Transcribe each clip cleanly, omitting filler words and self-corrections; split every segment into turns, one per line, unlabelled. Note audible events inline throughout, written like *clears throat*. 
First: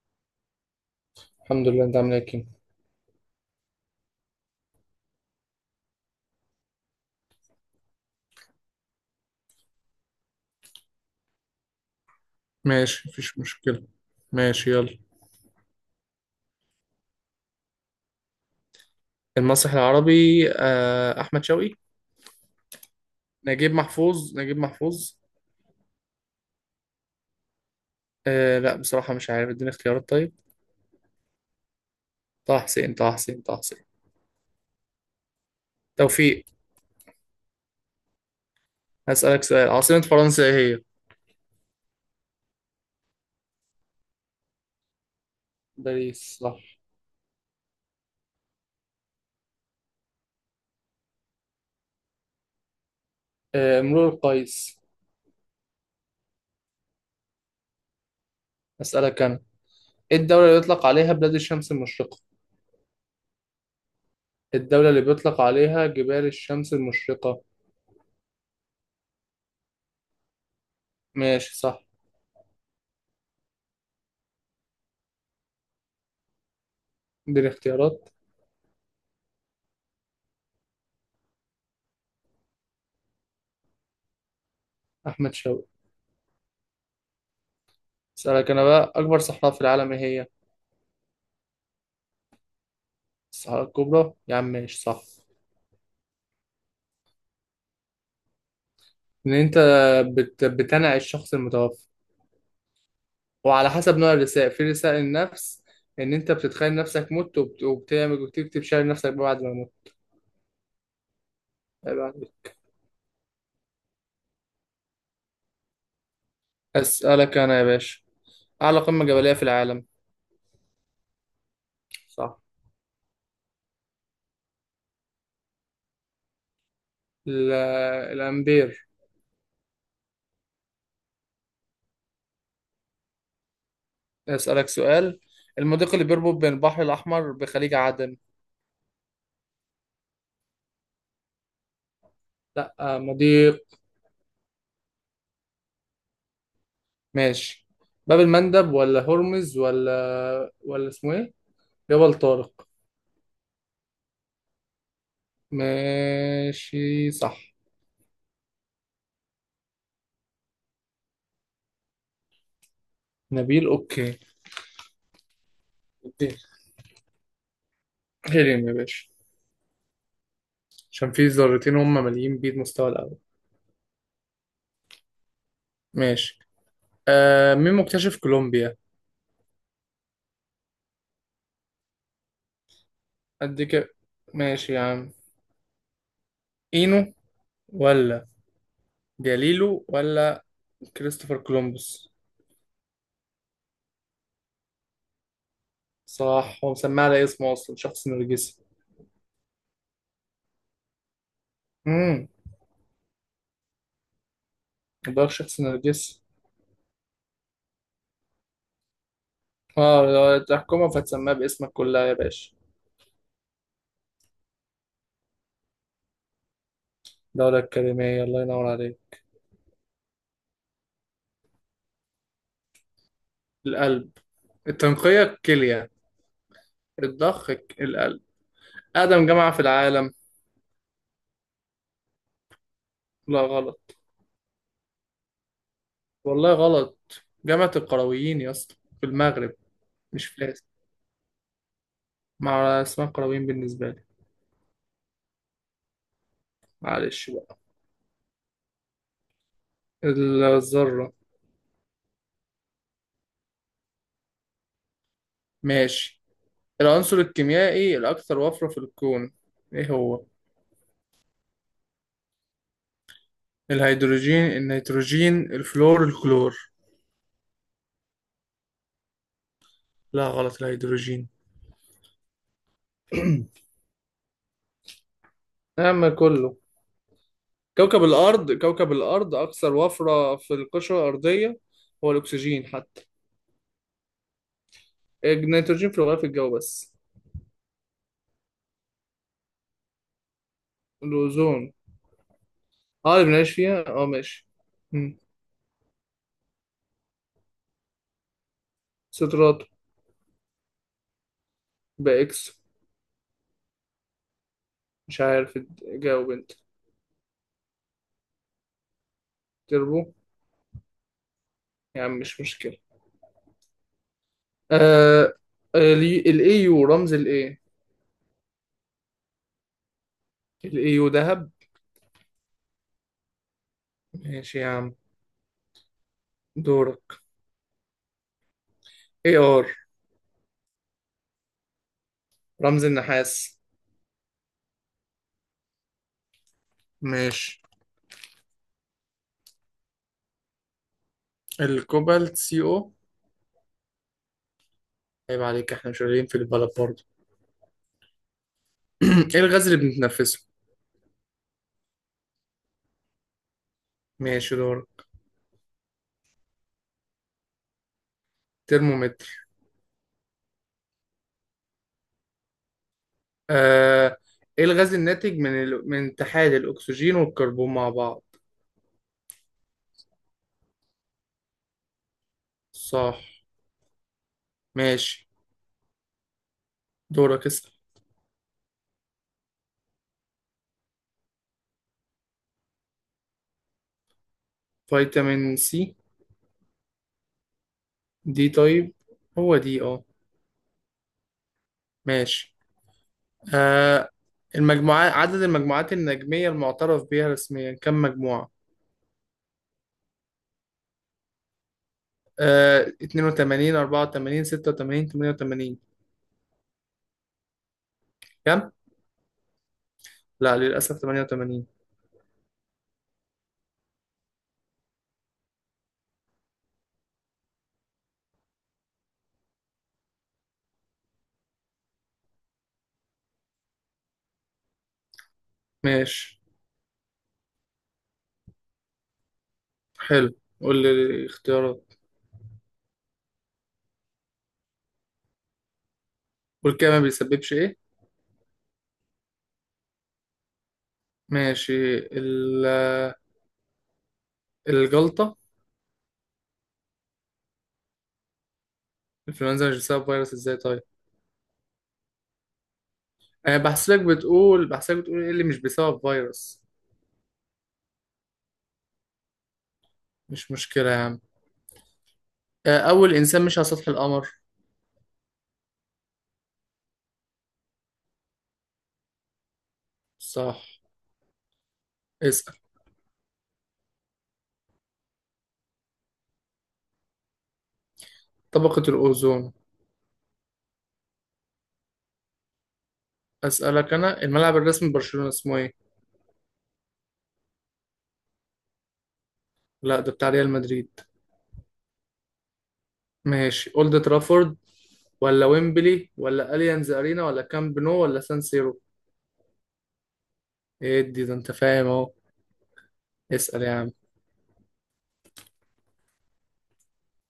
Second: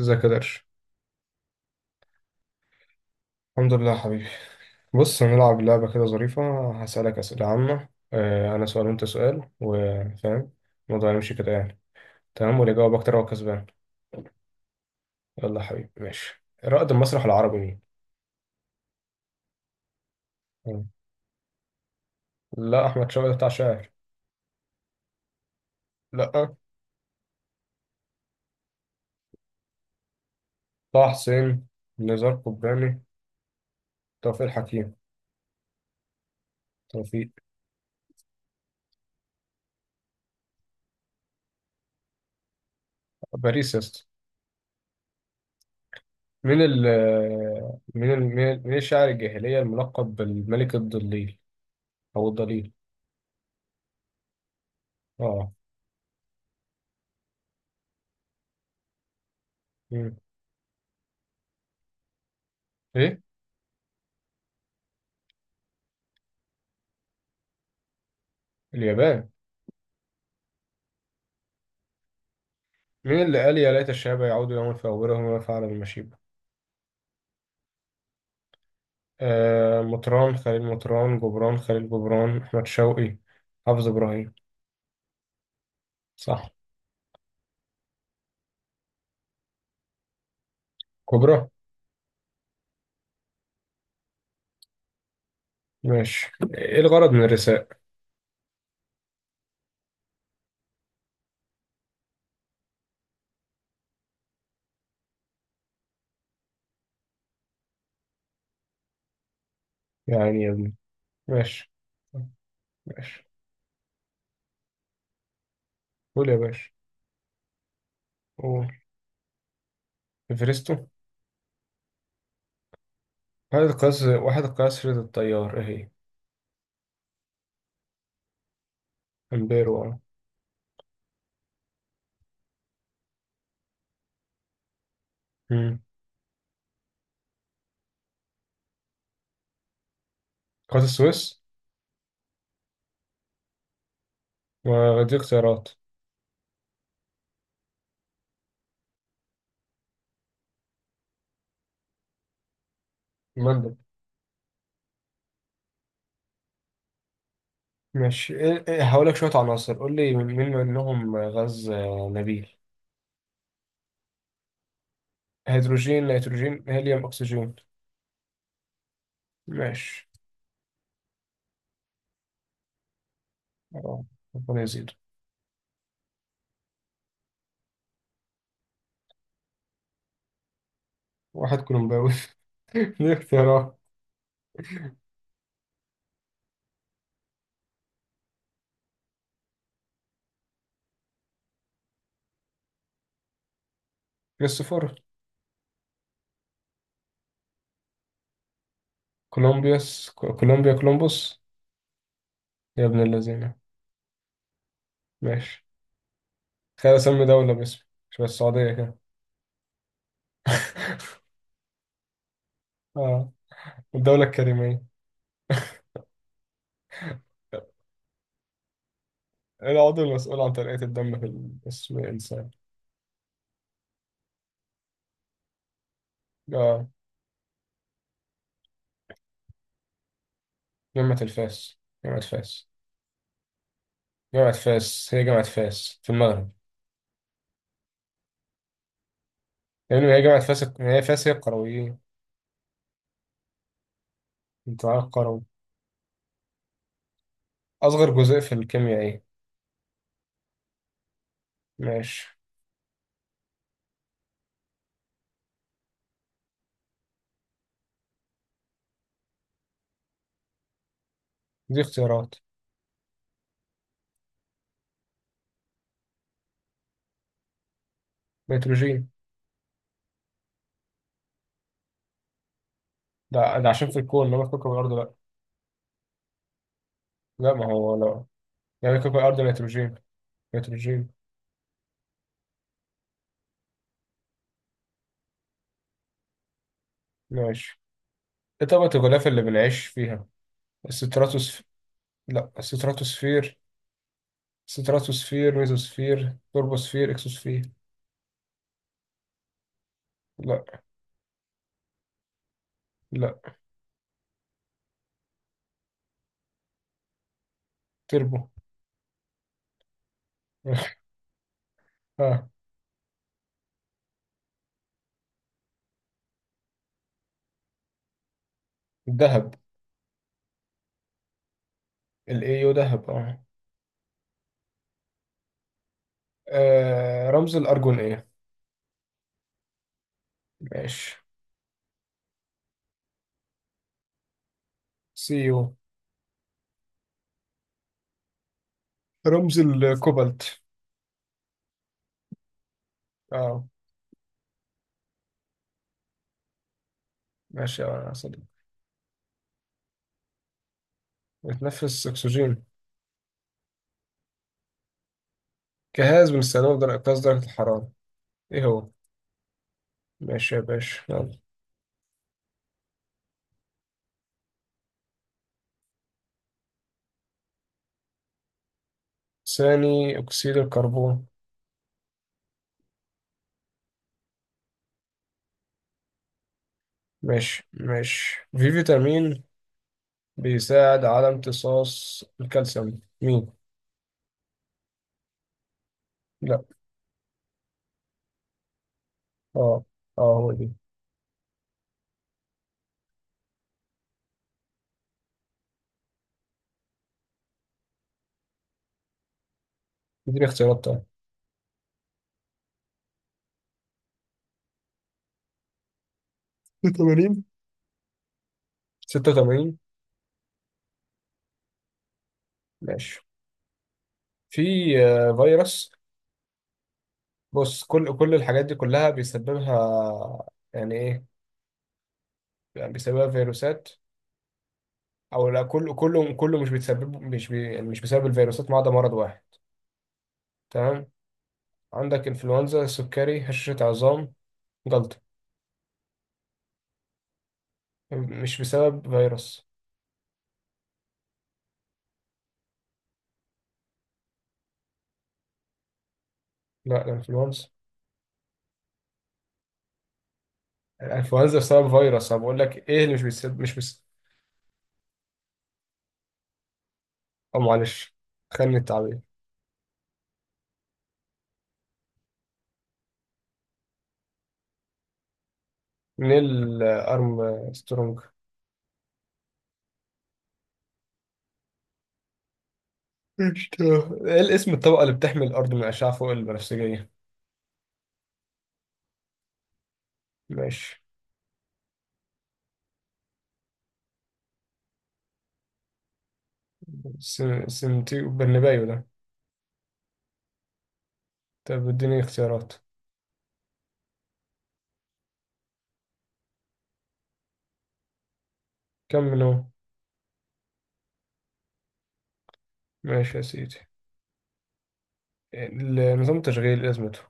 ازيك يا درش؟
الحمد لله. انت عامل ايه يا كيمو؟
الحمد لله يا حبيبي. بص، هنلعب لعبة كده ظريفة. هسألك أسئلة عامة، أنا سؤال وأنت سؤال، وفاهم الموضوع هيمشي كده يعني. تمام، واللي يجاوب
ماشي
أكتر هو
مفيش
كسبان.
مشكلة. ماشي يلا.
يلا يا حبيبي. ماشي، رائد المسرح العربي مين؟
المسرح العربي
آه.
آه، أحمد شوقي.
لا، أحمد شوقي بتاع
نجيب
شاعر.
محفوظ نجيب محفوظ
لا.
آه لا بصراحة مش عارف، اديني اختيارات طيب.
طه حسين، نزار
طه حسين
قباني،
طه حسين طه حسين
توفيق الحكيم.
توفيق.
توفيق.
هسألك سؤال، عاصمة فرنسا ايه هي؟
باريس يا اسطى.
باريس
مين
صح.
ال مين الشاعر الجاهلية الملقب بالملك الضليل، أو الضليل؟
آه مرور القيس.
اه.
أسألك أنا،
مم.
ايه الدولة اللي بيطلق عليها بلاد الشمس المشرقة؟
إيه؟
الدولة اللي بيطلق عليها جبال الشمس المشرقة.
اليابان.
ماشي صح.
مين اللي قال يا ليت الشباب يعودوا يوما فأولهم ما فعل بالمشيب؟
اديني اختيارات.
آه، مطران خليل مطران، جبران خليل جبران، أحمد شوقي، حافظ إبراهيم.
أحمد شوقي.
صح.
أسألك أنا بقى، أكبر صحراء في العالم ايه هي؟
كبرى.
الصحراء الكبرى يا عم، ماشي صح.
ماشي، إيه الغرض من الرساء؟
ان انت بتنعي الشخص المتوفى، وعلى حسب نوع الرسائل، في رسائل النفس ان انت بتتخيل نفسك مت وبتعمل وبتكتب شعر نفسك بعد ما مت.
يعني يا ابني. ماشي.
بعد-
ماشي، قول يا باشا.
اسالك انا يا باشا،
قول.
اعلى قمة جبلية في العالم.
إفرستو.
صح.
وحدة قياس، وحدة قياس رياض التيار إيه هي؟
ال... الامبير.
أمبيرو أه.
اسالك سؤال،
مم.
المضيق اللي بيربط بين البحر الاحمر بخليج عدن.
قناة السويس.
لا آه، مضيق.
ودي اختيارات.
ماشي. باب المندب ولا هرمز ولا اسمه ايه، جبل طارق.
مندب.
ماشي صح.
ماشي، إيه- إيه، هقول لك شوية عناصر، قول لي مين منهم غاز نبيل.
نبيل اوكي.
هيدروجين،
اديني.
نيتروجين، هيليوم، أكسجين.
هيلين يا باشا،
ماشي.
عشان في ذرتين هم ماليين بيه المستوى الاول.
آه، ربنا يزيد.
ماشي. آه مين مكتشف كولومبيا؟
واحد كولومباوي. *laughs* ليه
قد
اختيارات؟
كده. ماشي يا عم. اينو ولا جاليلو ولا كريستوفر كولومبوس.
كريستوفر.
صح، هو مسميه على اسمه اصلا، شخص نرجسي.
كولومبيوس، كولومبيا، كولومبوس.
امم،
يا ابن الذين.
ده شخص
ماشي.
نرجسي.
تخيل أسمي دولة باسمي. شبه السعودية كده.
اه لو الحكومة
*laughs*
فتسميها باسمك كلها يا باشا.
اه. الدولة الكريمية.
الدولة الكلمية، الله ينور عليك.
العضو المسؤول عن تنقية الدم في جسم الإنسان.
القلب. التنقية الكلية.
اه.
الضخ القلب. أقدم جامعة في العالم.
جامعة الفاس. جامعة فاس.
لا غلط.
جامعة فاس، هي جامعة فاس في المغرب.
والله غلط، جامعة القرويين يا اسطى، في المغرب.
يعني هي
مش
جامعة
فاس،
فاس، هي فاس، هي القرويين.
مع اسمها القرويين بالنسبة لي.
انت عارف.
معلش بقى.
أصغر جزيء في الكيمياء إيه؟
الذرة.
ماشي.
ماشي. العنصر الكيميائي الأكثر وفرة في الكون إيه هو؟
دي اختيارات.
الهيدروجين، النيتروجين، الفلور، الكلور.
نيتروجين.
لا غلط، الهيدروجين.
ده
*clears throat*
عشان في الكون، إنما في كوكب الأرض لأ.
نعم كله.
لا، ما هو
كوكب
لأ.
الأرض كوكب
يعني كوكب
الأرض
الأرض
أكثر
نيتروجين.
وفرة في القشرة
نيتروجين.
الأرضية. هو الأكسجين حتى، النيتروجين في الغلاف الجوي بس.
ماشي. إيه طبقة الغلاف اللي بنعيش فيها؟ الستراتوسف
الأوزون. اه اللي بنعيش
الستراتوسفير.
فيها، اه ماشي. مم.
ستراتوسفير، ميزوسفير، توربوسفير، إكسوسفير.
صدرات.
لأ.
بإكس.
لأ.
مش عارف، جاوب انت.
تربو.
تربو.
*laughs*
يا عم مش
آه.
مشكلة. آه الاي يو رمز الاي.
الذهب.
الاي يو ذهب.
الإيو ذهب. آه.
ماشي يا عم. دورك.
آه، رمز الأرجون إيه؟
اي ار.
ماشي.
رمز النحاس.
سي يو.
ماشي.
رمز الكوبالت.
الكوبالت سي او.
اه.
عيب عليك، احنا مش قليلين في البلد برضه.
ماشي يا صديقي.
*clears throat* ايه الغاز اللي بنتنفسه؟
بتنفس أكسجين.
ماشي دورك.
جهاز بنستخدمه لدرجة قياس درجة الحرارة، إيه هو؟
ترمومتر.
ماشي يا باشا، يلا.
آه ايه الغاز الناتج من من اتحاد الاكسجين والكربون مع بعض؟
ثاني أكسيد الكربون.
صح. ماشي دورك،
ماشي.
اسأل.
ماشي، في فيتامين بيساعد على امتصاص الكالسيوم، مين؟
فيتامين سي.
لا.
دي طيب. هو دي
اه.
اه.
اه هو دي.
ماشي. آه المجموعات، عدد المجموعات النجمية المعترف بها رسميا كم مجموعة؟
دي اختيارات طيب.
آه 82 84 86 88.
86.
كم؟
86.
لا للأسف 88.
ماشي. في فيروس. بص، كل الحاجات دي كلها بيسببها، يعني ايه؟ يعني بيسببها فيروسات او لا. كله كله
ماشي
كله مش بيتسبب، مش بي يعني مش بسبب الفيروسات، ما عدا مرض واحد.
حلو، قول لي
تمام.
الاختيارات.
عندك انفلونزا، سكري، هشاشة عظام، جلطة.
والكلى ما بيسببش ايه؟
مش بسبب فيروس.
ماشي الجلطة.
لا، الانفلونزا.
الإنفلونزا مش بسبب فيروس ازاي طيب؟
الانفلونزا بسبب فيروس، انا بقول لك ايه اللي مش
أنا
بيسبب مش
بحسبك
بس
بتقول بحسبك بتقول ايه اللي مش بسبب فيروس.
او معلش، خلني التعبير.
مش مشكلة يا عم. آه، أول إنسان مشي على سطح القمر.
نيل. ارم. سترونج.
صح. اسأل.
مش ت- ايه الاسم الطبقة اللي بتحمي الأرض من الأشعة فوق البنفسجية؟
طبقة الأوزون.
ماشي.
أسألك أنا، الملعب الرسمي لبرشلونة اسمه إيه؟
سمتي برنابيو ده.
لا ده بتاع ريال مدريد.
طب اديني اختيارات.
ماشي أولد ترافورد ولا ويمبلي ولا أليانز أرينا ولا كامب نو ولا سان سيرو.
كم منهم؟
إيه دي، ده أنت فاهم أهو.
ماشي يا
اسأل يا
سيدي.
عم.
نظام التشغيل إيه لازمته؟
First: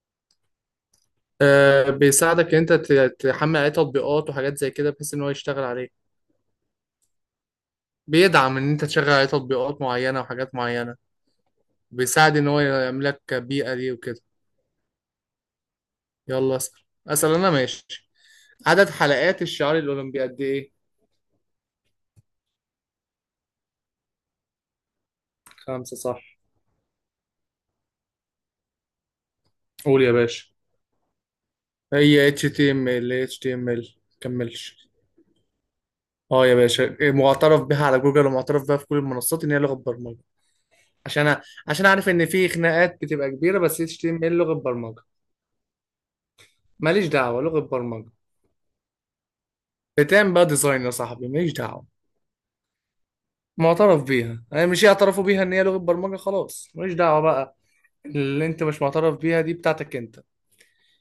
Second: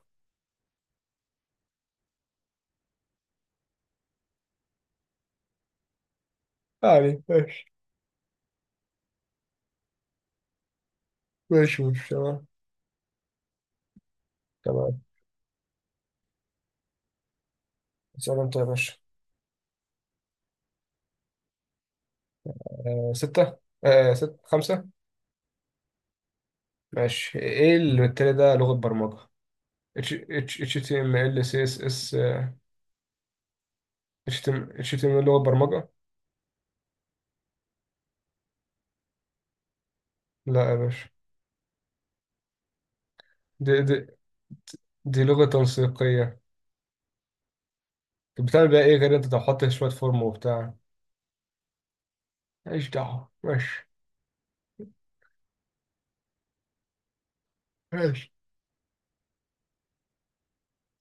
أه بيساعدك إن أنت تحمل عليه تطبيقات وحاجات زي كده بحيث إن هو يشتغل عليه.
يعني ماشي.
بيدعم إن أنت تشغل عليه تطبيقات معينة وحاجات معينة.
ماشي ماشي
بيساعد
تمام.
إن هو يعمل لك بيئة ليه وكده.
تمام.
يلا اسأل. أسأل أنا ماشي.
اسأل انت يا
عدد
باشا.
حلقات الشعار الأولمبي قد إيه؟
آه ستة. آه، ست، خمسة.
خمسة صح.
ماشي. ايه اللي بالتالي ده لغة برمجة؟
قول
اتش
يا باشا.
اتش اتش تي ام ال، سي اس اس.
هي HTML HTML
اتش تي ام
كملش.
اتش تي ام لغة برمجة.
اه يا باشا إيه، معترف بها على جوجل ومعترف بها في كل المنصات ان هي لغه برمجه.
لا يا باشا.
عشان عشان اعرف ان في خناقات بتبقى كبيره،
دي
بس
دي
HTML لغه برمجه.
دي لغة تنسيقية.
ماليش دعوه، لغه برمجه.
طب بتعمل بيها ايه غير انت تحط شوية فورم
بتعمل بقى
وبتاع؟
ديزاين يا صاحبي، ماليش دعوه.
ماليش دعوة. ماشي
معترف بيها، يعني مش يعترفوا بيها ان هي لغه برمجه، خلاص ماليش دعوه بقى.
ماشي
اللي انت مش معترف بيها دي بتاعتك انت.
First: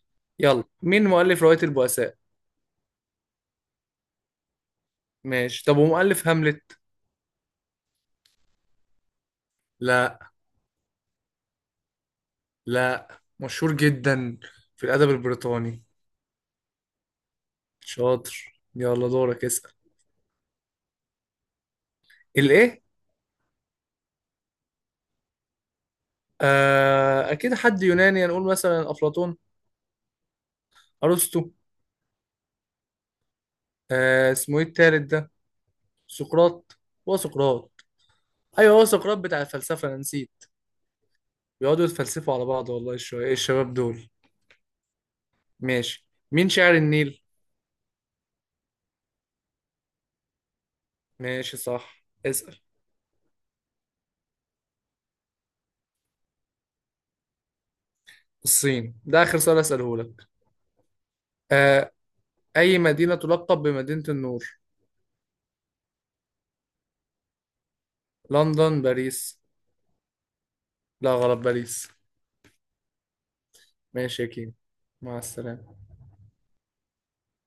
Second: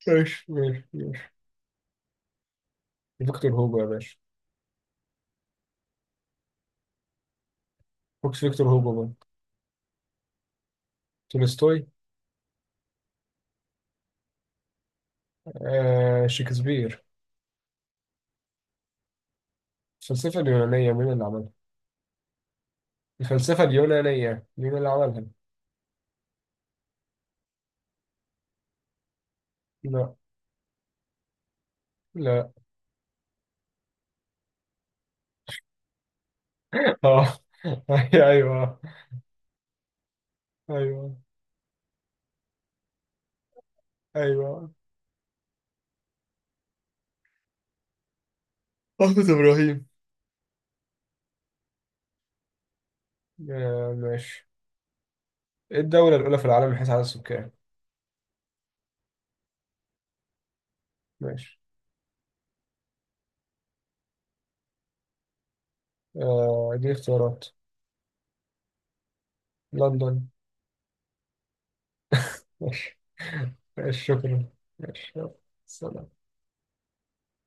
ماشي.
يلا
ماشي.
مين
ماشي.
مؤلف روايه البؤساء؟
فيكتور هوجو يا باشا.
ماشي، طب ومؤلف هاملت؟
فوكس، فيكتور هوجو بقى.
لا.
تولستوي.
لا. مشهور جدا في الأدب البريطاني.
آه شكسبير.
شاطر، يلا دورك اسأل.
الفلسفة اليونانية مين اللي عملها؟
الإيه؟
الفلسفة اليونانية مين اللي عملها؟
آه أكيد حد يوناني، هنقول مثلا أفلاطون.
لا.
أرسطو.
لا.
آه اسمه إيه التالت ده؟ سقراط.
*laughs*
هو
اه.
سقراط.
ايوه.
أيوه هو سقراط بتاع الفلسفة أنا نسيت.
ايوه.
بيقعدوا يتفلسفوا على بعض، والله الشوية، إيه الشباب دول.
ايوه.
ماشي، مين شاعر النيل؟
أحمد إبراهيم.
ماشي صح، اسأل.
آه ماشي. ايه الدولة الأولى في العالم من حيث عدد السكان؟
الصين. ده آخر سؤال أسأله لك.
ماشي.
آه أي مدينة تلقب بمدينة النور؟
آه دي اختيارات.
لندن، باريس.
لندن.
لا غلط، باريس.
ماشي. *laughs* ماشي،
ماشي يا
شكرا.
كيم.
ماشي
مع
يلا.
السلامة.
سلام.